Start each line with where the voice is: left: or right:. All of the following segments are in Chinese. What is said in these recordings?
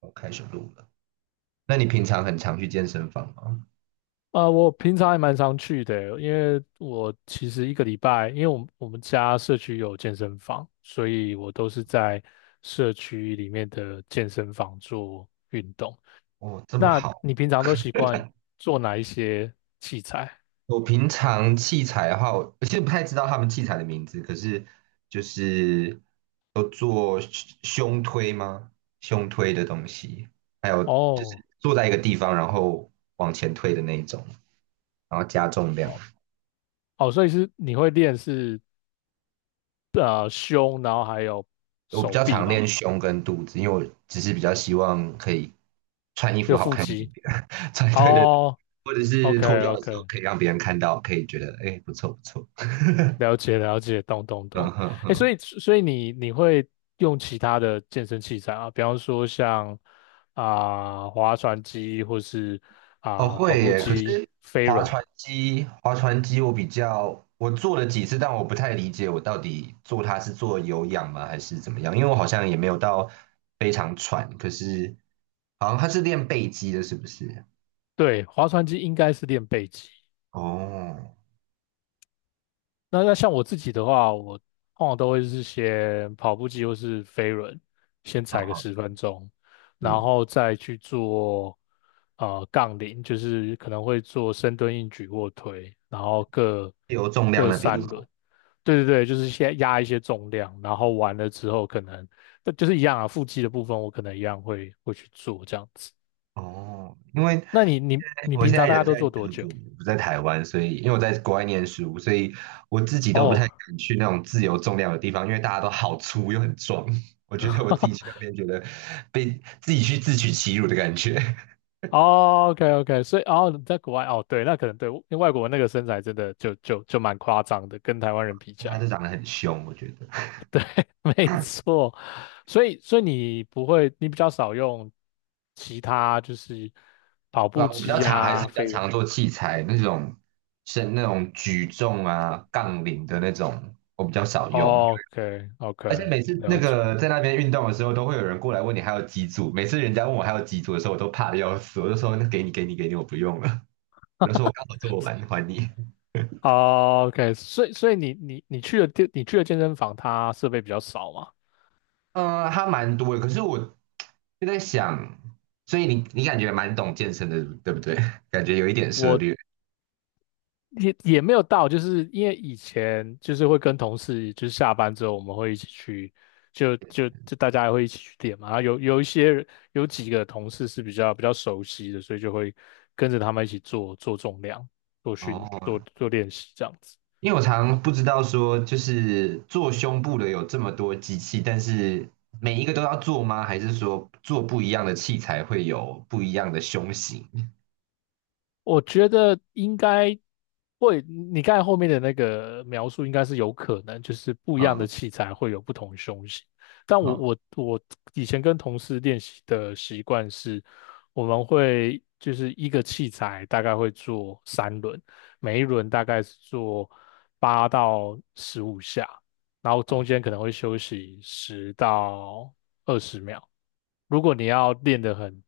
right: 我开始录了。那你平常很常去健身房吗？
left: 我平常还蛮常去的，因为我其实一个礼拜，因为我们家社区有健身房，所以我都是在社区里面的健身房做运动。
right: 哦，这么
left: 那
right: 好。
left: 你平常都习惯做哪一些器材？
right: 我平常器材的话，我其实不太知道他们器材的名字，可是就是有做胸推吗？胸推的东西，还有就
left: 哦
right: 是坐在一个地方，然后往前推的那一种，然后加重量。
left: 哦哦，所以是你会练是胸，然后还有
right: 我比
left: 手
right: 较
left: 臂
right: 常练
left: 嘛，
right: 胸跟肚子，因为我只是比较希望可以穿衣服
left: 有
right: 好
left: 腹
right: 看一点
left: 肌。
right: 点，对对对，
left: 哦
right: 或者是
left: ，OK
right: 脱掉的时候
left: OK，
right: 可以让别人看到，可以觉得哎不错不错，
left: 了解了解，懂懂
right: 嗯
left: 懂。
right: 哼
left: 哎，所
right: 哼，
left: 以所以你会用其他的健身器材啊？比方说像划船机，或是
right: 哦
left: 跑
right: 会
left: 步
right: 耶，可
left: 机、
right: 是
left: 飞
right: 划
left: 轮。
right: 船机划船机我比较我做了几次，但我不太理解我到底做它是做有氧吗还是怎么样，因为我好像也没有到非常喘，可是好像它是练背肌的，是不是？
left: 对，划船机应该是练背肌。
right: 哦，
left: 那像我自己的话，我往往都会是先跑步机或是飞轮，先
right: 哦，
left: 踩个
right: 好
left: 10分钟，然
right: 嗯，
left: 后再去做杠铃，就是可能会做深蹲、硬举、卧推，然后各
right: 自由重量
left: 各
right: 那边
left: 三
right: 吗。
left: 轮。对对对，就是先压一些重量，然后完了之后可能，但就是一样啊，腹肌的部分我可能一样会去做这样子。
right: 哦，因为
left: 那你
right: 我
left: 平
right: 现
left: 常
right: 在
left: 大概
right: 人
left: 都
right: 在
left: 做
right: 德
left: 多久？
right: 国，不在台湾，所以因为我在国外念书，所以我自己都不太
left: 哦，
right: 敢去那种自由重量的地方，因为大家都好粗又很壮，我觉得我自己去那 边觉得被自己去自取其辱的感觉，
left: 哦，OK OK，所以哦你在国外哦，对，那可能对，因为外国那个身材真的就蛮夸张的，跟台湾人比起
right: 大家
left: 来，
right: 都长得很凶，我觉得。
left: 没错。所以你不会，你比较少用其他就是跑
right: 对
left: 步
right: 啊，我比较
left: 机
right: 常还是
left: 啊、
right: 比较
left: 飞轮。
right: 常做器材那种，是那种举重啊、杠铃的那种，我比较少用。
left: OK
right: 而且
left: OK，
right: 每次那
left: 了解。
right: 个在那边运动的时候，都会有人过来问你还有几组。每次人家问我还有几组的时候，我都怕的要死，我就说那给你给你给你，我不用了。我就说我刚好做完还你。
left: 哦，OK，所以你去的健身房，它设备比较少嘛？
right: 它蛮多的，可是我就在想，所以你感觉蛮懂健身的，对不对？感觉有一点涉
left: 我
right: 略
left: 也没有到，就是因为以前就是会跟同事，就是下班之后我们会一起去，就大家会一起去练嘛。然后有一些人有几个同事是比较熟悉的，所以就会跟着他们一起做做重量、做
right: 哦。
left: 做练习这样子。
right: 因为我常不知道说，就是做胸部的有这么多机器，但是每一个都要做吗？还是说做不一样的器材会有不一样的胸型？
left: 我觉得应该会，你刚才后面的那个描述应该是有可能，就是不一样的
right: 嗯
left: 器材会有不同胸型。但我
right: 嗯。
left: 我我以前跟同事练习的习惯是，我们会就是一个器材大概会做三轮，每一轮大概是做8到15下，然后中
right: 哦
left: 间可能会休息10到20秒，如果你要练得很、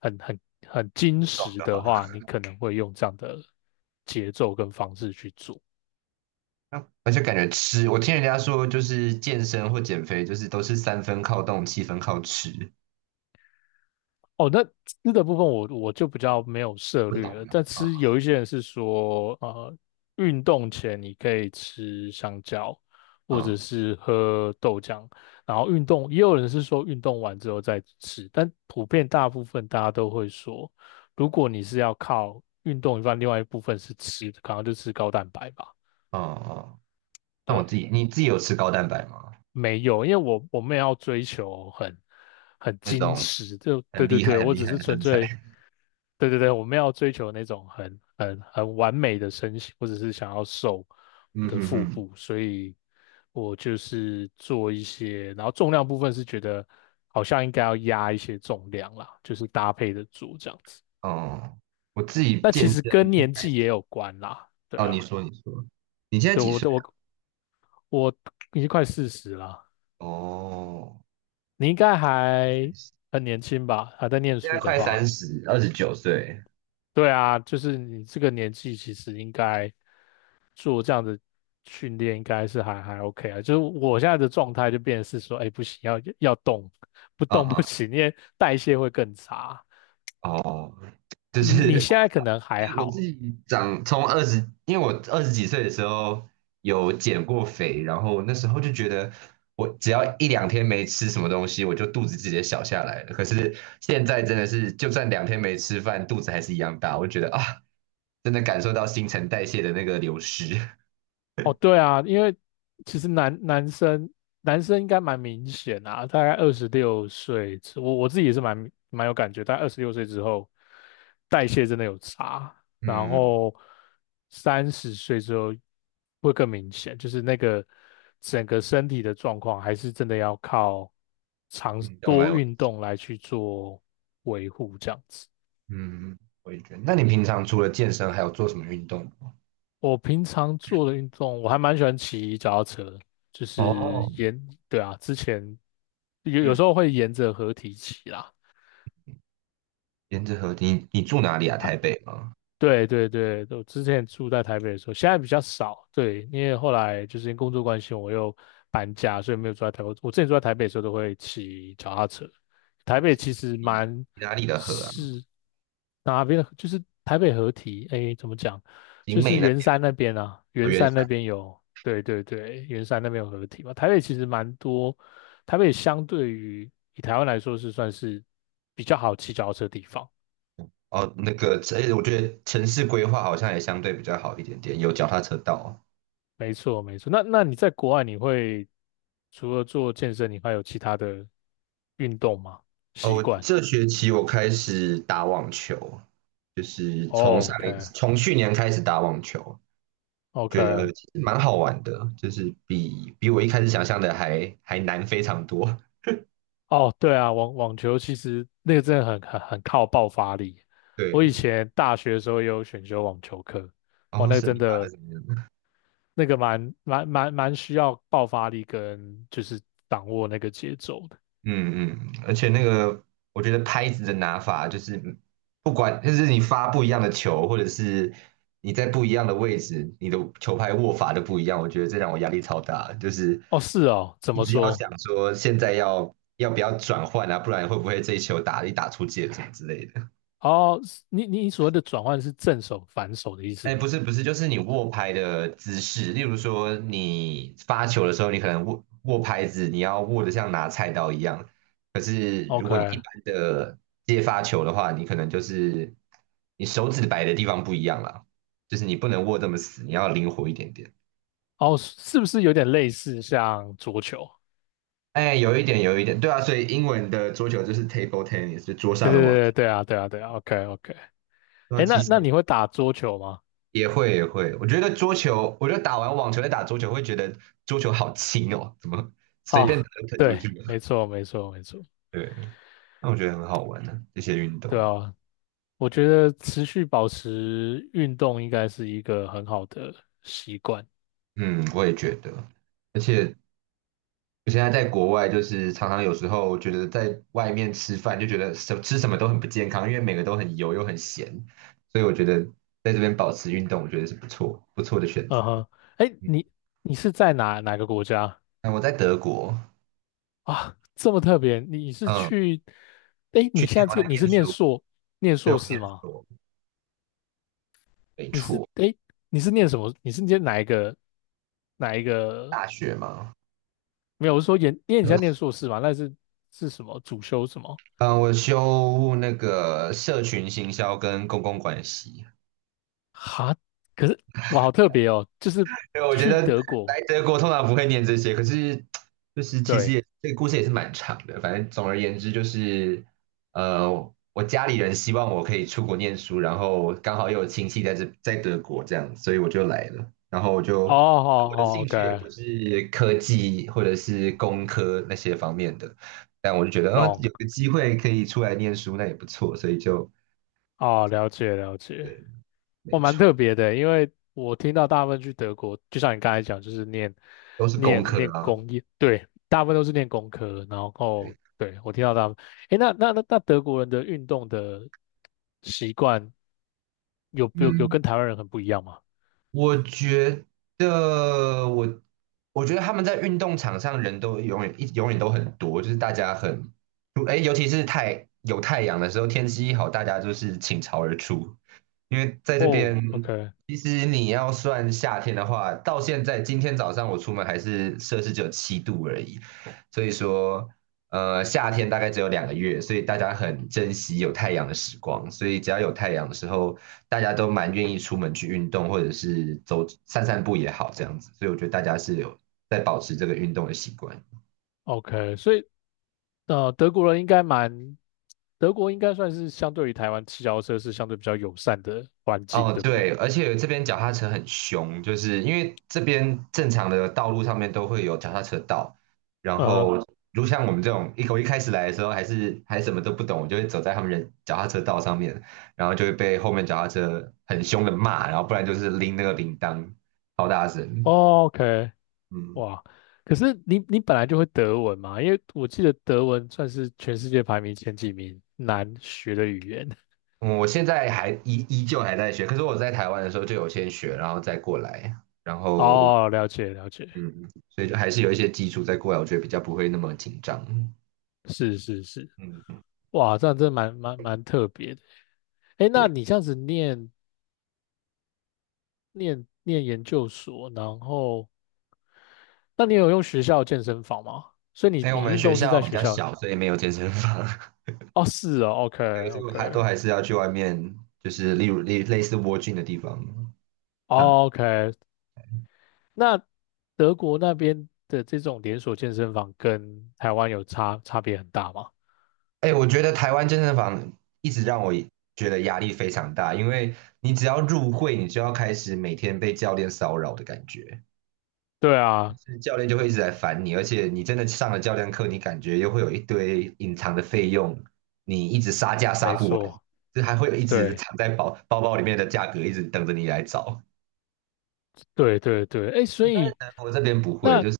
left: 很、很、很精
right: 壮
left: 实
right: 就
left: 的
right: 好。
left: 话，你可能会用这样的节奏跟方式去做。
right: 而且感觉吃，我听人家说，就是健身或减肥，就是都是三分靠动，七分靠吃。
left: 哦，那吃的部分我就比较没有涉
right: 不懂
left: 略了，但
right: 啊，
left: 吃有一些人是说，运动前你可以吃香蕉，
right: 嗯
left: 或者
right: 嗯
left: 是喝豆浆，然后运动也有人是说运动完之后再吃，但普遍大部分大家都会说，如果你是要靠运动一半，另外一部分是吃，可能就吃高蛋白吧。
right: 嗯。哦那我
left: 对，
right: 自己，你自己有吃高蛋白吗？
left: 没有，因为我没有要追求很
right: 那
left: 矜
right: 种
left: 持，就对
right: 很
left: 对
right: 厉害、
left: 对，
right: 很
left: 我
right: 厉
left: 只
right: 害
left: 是
right: 的
left: 纯
right: 身材。
left: 粹对对对，我没有要追求那种很完美的身形，我只是想要瘦我
right: 嗯
left: 的
right: 哼
left: 腹
right: 哼。
left: 部，所以我就是做一些，然后重量部分是觉得好像应该要压一些重量啦，就是搭配的做这样子。
right: 哦，我自己
left: 那
right: 健
left: 其实
right: 身
left: 跟
right: 一
left: 年
right: 开
left: 纪也
right: 始，
left: 有关啦，对
right: 哦，你
left: 啊，
right: 说你说，你现在
left: 对，
right: 几
left: 我
right: 岁
left: 的
right: 啊？
left: 我我已经快40啦，
right: 哦，
left: 你应该还
right: 现
left: 很年轻吧？还在念
right: 在
left: 书的
right: 快三
left: 话，
right: 十，29岁。
left: 对啊，就是你这个年纪，其实应该做这样的训练，应该是还 OK 啊。就是我现在的状态就变成是说，哎，不行，要动，不
right: 啊
left: 动
right: 哈，
left: 不行，因为代谢会更差。
right: 哦，就
left: 你
right: 是
left: 现在可能还
right: 我自
left: 好，
right: 己长从二十，因为我二十几岁的时候有减过肥，然后那时候就觉得我只要一两天没吃什么东西，我就肚子直接小下来了。可是现在真的是，就算两天没吃饭，肚子还是一样大。我就觉得啊，真的感受到新陈代谢的那个流失。
left: 哦，对啊，因为其实男生应该蛮明显啊，大概二十六岁之我自己也是蛮有感觉，大概二十六岁之后，代谢真的有差，然
right: 嗯，
left: 后30岁之后会更明显，就是那个整个身体的状况还是真的要靠长
right: 运动来，
left: 多
right: 我
left: 运动来去做维护这样子。
right: 嗯，我也觉得。那你平常除了健身，还有做什么运动吗？
left: 我平常做的运动，我还蛮喜欢骑脚踏车，就是
right: 哦，
left: 沿，对啊，之前有
right: 嗯，
left: 时候会沿着河堤骑啦。
right: 沿着河，你住哪里啊？
left: 它
right: 台北吗？
left: 对对对，我之前住在台北的时候，现在比较少。对，因为后来就是因为工作关系，我又搬家，所以没有住在台北。我之前住在台北的时候，都会骑脚踏车。台北其实
right: 你
left: 蛮
right: 你哪里的河啊？
left: 是哪边的？就是台北合体，哎，怎么讲？就
right: 景美
left: 是
right: 那
left: 圆
right: 边，
left: 山那边啊，圆
right: 原
left: 山那边有，对对对，圆山那边有合体嘛。台北其实蛮多，台北相对于以台湾来说是算是比较好骑脚踏车的地方。
right: 哦，那个，这我觉得城市规划好像也相对比较好一点点，有脚踏车道啊。
left: 没错，没错。那你在国外，你会除了做健身，你还有其他的运动吗？习
right: 哦，
left: 惯
right: 这学期我开始打网球，就是从上一
left: ？OK，OK
right: 从去年开始打网球，
left: 哦。
right: 觉得其实蛮好玩的，就是比我一开始想象的还难非常多。
left: 哦，对啊，网球其实那个真的很靠爆发力。我以
right: 对，
left: 前大学的时候也有选修网球课，
right: 然
left: 哦，
right: 后
left: 那个
right: 是
left: 真
right: 你打的
left: 的
right: 怎么样？
left: 那个蛮需要爆发力跟就是掌握那个节奏的。
right: 嗯嗯，而且那个，我觉得拍子的拿法就是，不管就是你发不一样的球，或者是你在不一样的位置，你的球拍握法都不一样。我觉得这让我压力超大，就是
left: 哦，是哦，怎
right: 一
left: 么
right: 直要
left: 说？
right: 想说现在要不要转换啊，不然会不会这一球打出界什么之类的。
left: 哦，你所谓的转换是正手反手的意思
right: 哎，不
left: 吗
right: 是不是，就是你握拍的姿势，例如说你发球的时候，你可能握拍子，你要握得像拿菜刀一样。可是如果你一
left: ？OK，
right: 般的接发球的话，你可能就是你手指摆的地方不一样了，就是你不能握这么死，你要灵活一点点。
left: 哦，是不是有点类似像桌球？
right: 哎，有一点有一点，对啊，所以英文的桌球就是 table tennis，就桌上
left: 对
right: 的网球。
left: 对对对啊，对啊对啊，OK OK。
right: 对啊，
left: 哎，
right: 其
left: 那
right: 实
left: 那你会打桌球吗？
right: 也会也会，我觉得桌球，我觉得打完网球再打桌球，会觉得桌球好轻哦，怎么随便打
left: 啊，
right: 就喷出
left: 对，
right: 去了？
left: 没错没错没错，
right: 对，那我觉得很好玩呢、这些运
left: 对
right: 动。
left: 啊，我觉得持续保持运动应该是一个很好的习惯。
right: 嗯，我也觉得，而且我现在在国外，就是常常有时候觉得在外面吃饭就觉得吃什么都很不健康，因为每个都很油又很咸，所以我觉得在这边保持运动，我觉得是不错不错的选
left: 嗯
right: 择。
left: 哼，哎，
right: 嗯，
left: 你是在哪个国家
right: 那我在德国，
left: 啊？这么特别，你是
right: 嗯，
left: 去？哎，你
right: 去
left: 现
right: 年
left: 在
right: 我在
left: 这个你
right: 念
left: 是
right: 书，
left: 念
right: 对，
left: 硕
right: 我
left: 士
right: 念
left: 吗？
right: 书，没
left: 你是
right: 错，
left: 哎，诶你是念什么？你是念哪一个
right: 大学嘛，
left: 没有，我是说研，因为你现
right: 嗯，
left: 在念硕士嘛，那是是什么主修什么？
right: 我修那个社群行销跟公共关系。
left: 哈，可是哇，好特别哦，就是
right: 对，我觉
left: 去
right: 得
left: 德国，
right: 来德国通常不会念这些，可是就是其实也
left: 对，
right: 这个故事也是蛮长的。反正总而言之就是，呃，我家里人希望我可以出国念书，然后刚好又有亲戚在德国这样，所以我就来了。然后
left: 哦，好
right: 我的
left: 好
right: 兴
left: ，OK，
right: 趣也不是科技或者是工科那些方面的，但我就觉得，嗯、
left: 懂，
right: 有个机会可以出来念书，那也不错，所以就
left: 哦，了解了解，
right: 对，
left: 我
right: 没
left: 蛮
right: 错，
left: 特别的欸，因为我听到大部分去德国，就像你刚才讲，就是念
right: 都是工
left: 念
right: 科
left: 念
right: 啊，
left: 工业，对，大部分都是念工科，然后
right: 对，
left: 对我听到他们，诶，那德国人的运动的习惯有
right: 嗯。
left: 跟台湾人很不一样吗？
right: 我觉得我，我觉得他们在运动场上人都永远都很多，就是大家很，哎，尤其是有太阳的时候，天气一好，大家就是倾巢而出。因为在这
left: 哦
right: 边，
left: ，OK。
right: 其实你要算夏天的话，到现在今天早上我出门还是摄氏只有7度而已，所以说，夏天大概只有2个月，所以大家很珍惜有太阳的时光，所以只要有太阳的时候。大家都蛮愿意出门去运动，或者是散散步也好，这样子。所以我觉得大家是有在保持这个运动的习惯。
left: OK，所以呃，德国人应该蛮，德国应该算是相对于台湾骑脚踏车是相对比较友善的环境，
right: 哦，
left: 对不对？
right: 对，而且这边脚踏车很凶，就是因为这边正常的道路上面都会有脚踏车道，然
left: 嗯
right: 后像我们这种我一开始来的时候还什么都不懂，我就会走在他们人脚踏车道上面，然后就会被后面脚踏车很凶的骂，然后不然就是拎那个铃铛，超大声，
left: ，OK，
right: 嗯。
left: 哇，可是你本来就会德文嘛？因为我记得德文算是全世界排名前几名难学的语言。
right: 嗯我现在还依旧还在学，可是我在台湾的时候就有先学，然后再过来，然后
left: 哦，了解了解，
right: 嗯，所以就还是有一些基础再过来，我觉得比较不会那么紧张。
left: 是是是，
right: 嗯，
left: 哇，这样真的蛮特别的。哎，那
right: 对，
left: 你这样子念研究所，然后那你有用学校健身房吗？所以你
right: 因为我
left: 你
right: 们
left: 运
right: 学
left: 动是
right: 校
left: 在
right: 比
left: 学
right: 较
left: 校
right: 小，所以没有健身房，
left: 哦，是哦
right: 对，所以我还都
left: ，OK，OK，
right: 还是要去外面，就是例如类似蜗菌的地方上。
left: 哦，OK。那德国那边的这种连锁健身房跟台湾有差别很大吗？
right: 哎，我觉得台湾健身房一直让我觉得压力非常大，因为你只要入会，你就要开始每天被教练骚扰的感觉。
left: 对啊，
right: 是教练就会一直来烦你，而且你真的上了教练课，你感觉又会有一堆隐藏的费用，你一直杀价杀
left: 没
right: 不完，
left: 错，
right: 就还会有一直
left: 对，
right: 藏在包包包里面的价格，一直等着你来找。
left: 对对对，哎，所以
right: 但我这边不会，
left: 那，
right: 就是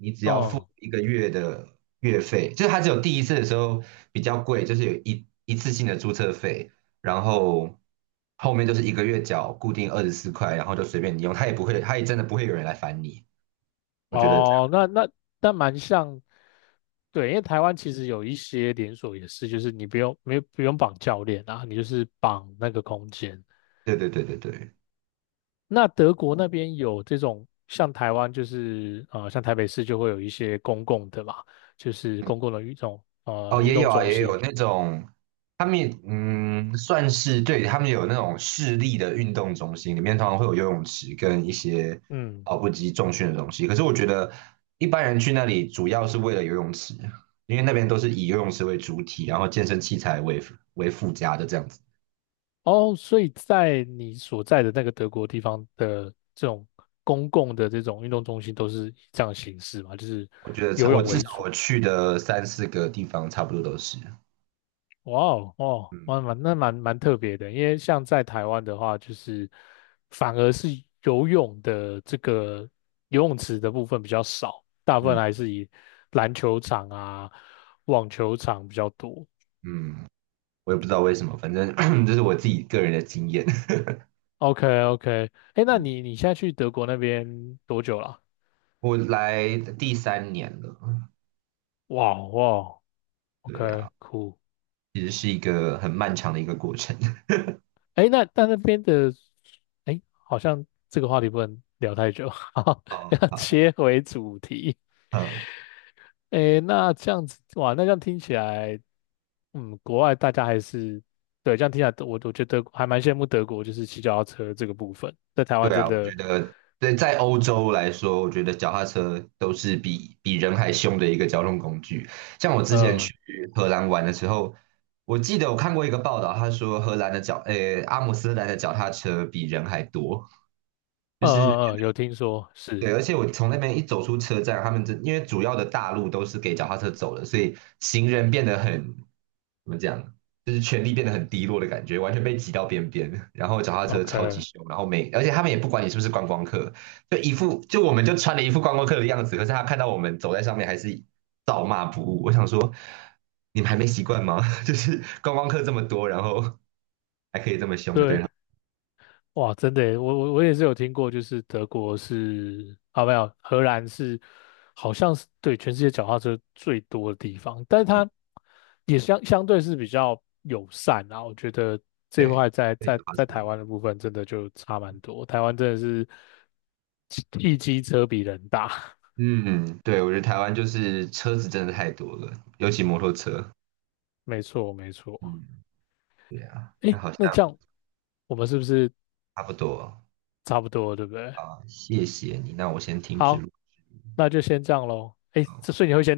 right: 你只要付
left: 哦，
right: 一个月的月费，就是它只有第一次的时候比较贵，就是有一次性的注册费，然后后面就是一个月缴固定24块，然后就随便你用，它也不会，它也真的不会有人来烦你。我觉得这
left: 哦，
right: 样，
left: 那蛮像，对，因为台湾其实有一些连锁也是，就是你不用没有不用绑教练啊，你就是绑那个空间，
right: 对对对对对。
left: 那德国那边有这种像台湾就是像台北市就会有一些公共的嘛，就是公共的
right: 哦，
left: 运
right: 也
left: 动
right: 有啊，
left: 中
right: 也有
left: 心。
right: 那种，他们也算是对，他们有那种市立的运动中心，里面通常会有游泳池跟一些
left: 嗯，
right: 跑步机、重训的东西。可是我觉得一般人去那里主要是为了游泳池，因为那边都是以游泳池为主体，然后健身器材为附加的这样子。
left: 哦，所以在你所在的那个德国地方的这种公共的这种运动中心都是以这样的形式嘛，就是
right: 我觉得差，
left: 游
right: 我
left: 泳
right: 至
left: 为
right: 少
left: 主。
right: 我去的三四个地方差不多都是，
left: 哇哦，哦，
right: 嗯
left: 蛮蛮那蛮蛮特别的，因为像在台湾的话，就是反而是游泳的这个游泳池的部分比较少，大部分
right: 嗯
left: 还是以篮球场啊、网球场比较多。
right: 嗯，我也不知道为什么，反正 这是我自己个人的经验。
left: OK OK，哎，那 你现在去德国那边多久了？
right: 我来第三年了，
left: 哇哦哇 o
right: 对呀、
left: k
right: 啊
left: cool，
right: 其实是一个很漫长的一个过程。
left: 哎，诶那但那边的，哎，好像这个话题不能聊太久，哈哈，
right: 嗯，
left: 要
right: 好，
left: 切回主题。
right: 嗯，
left: 诶，那这样子，哇，那这样听起来，嗯，国外大家还是，对，这样听起来，我觉得还蛮羡慕德国，就是骑脚踏车这个部分，在台湾
right: 对
left: 真
right: 啊，我觉
left: 的，
right: 得对在欧洲来说，我觉得脚踏车都是比人还凶的一个交通工具。像我之前
left: 呃，
right: 去荷兰玩的时候，我记得我看过一个报道，他说荷兰的脚，阿姆斯特丹的脚踏车比人还多，就是
left: 有听说是
right: 对，而且我从那边一走出车站，他们因为主要的大路都是给脚踏车走的，所以行人变得很，怎么讲，就是权力变得很低落的感觉，完全被挤到边边。然后脚踏车超级
left: ，OK，
right: 凶，然后而且他们也不管你是不是观光客，就一副就我们就穿了一副观光客的样子，可是他看到我们走在上面还是照骂不误。我想说，你们还没习惯吗？就是观光客这么多，然后还可以这么凶的对他
left: 对，
right: 们，
left: 哇，真的耶，我也是有听过，就是德国是啊，没有，荷兰是好像是对全世界脚踏车最多的地方，但是
right: 嗯，
left: 它也相对是比较友善啊。我觉得这一
right: 对，
left: 块在
right: 对脚
left: 在
right: 踏
left: 在台湾
right: 车。
left: 的部分真的就差蛮多，台湾真的是一机车比人大，
right: 嗯，对，我觉得台湾就是车子真的太多了，尤其摩托车。
left: 没错没错。
right: 嗯，对啊，那
left: 诶，
right: 好像
left: 那这样我们是不是
right: 差不多
left: 差不多了对不对？
right: 啊，谢谢你，那我先停止
left: 好，
right: 录。
left: 那就先这样喽。诶，这所以你会先。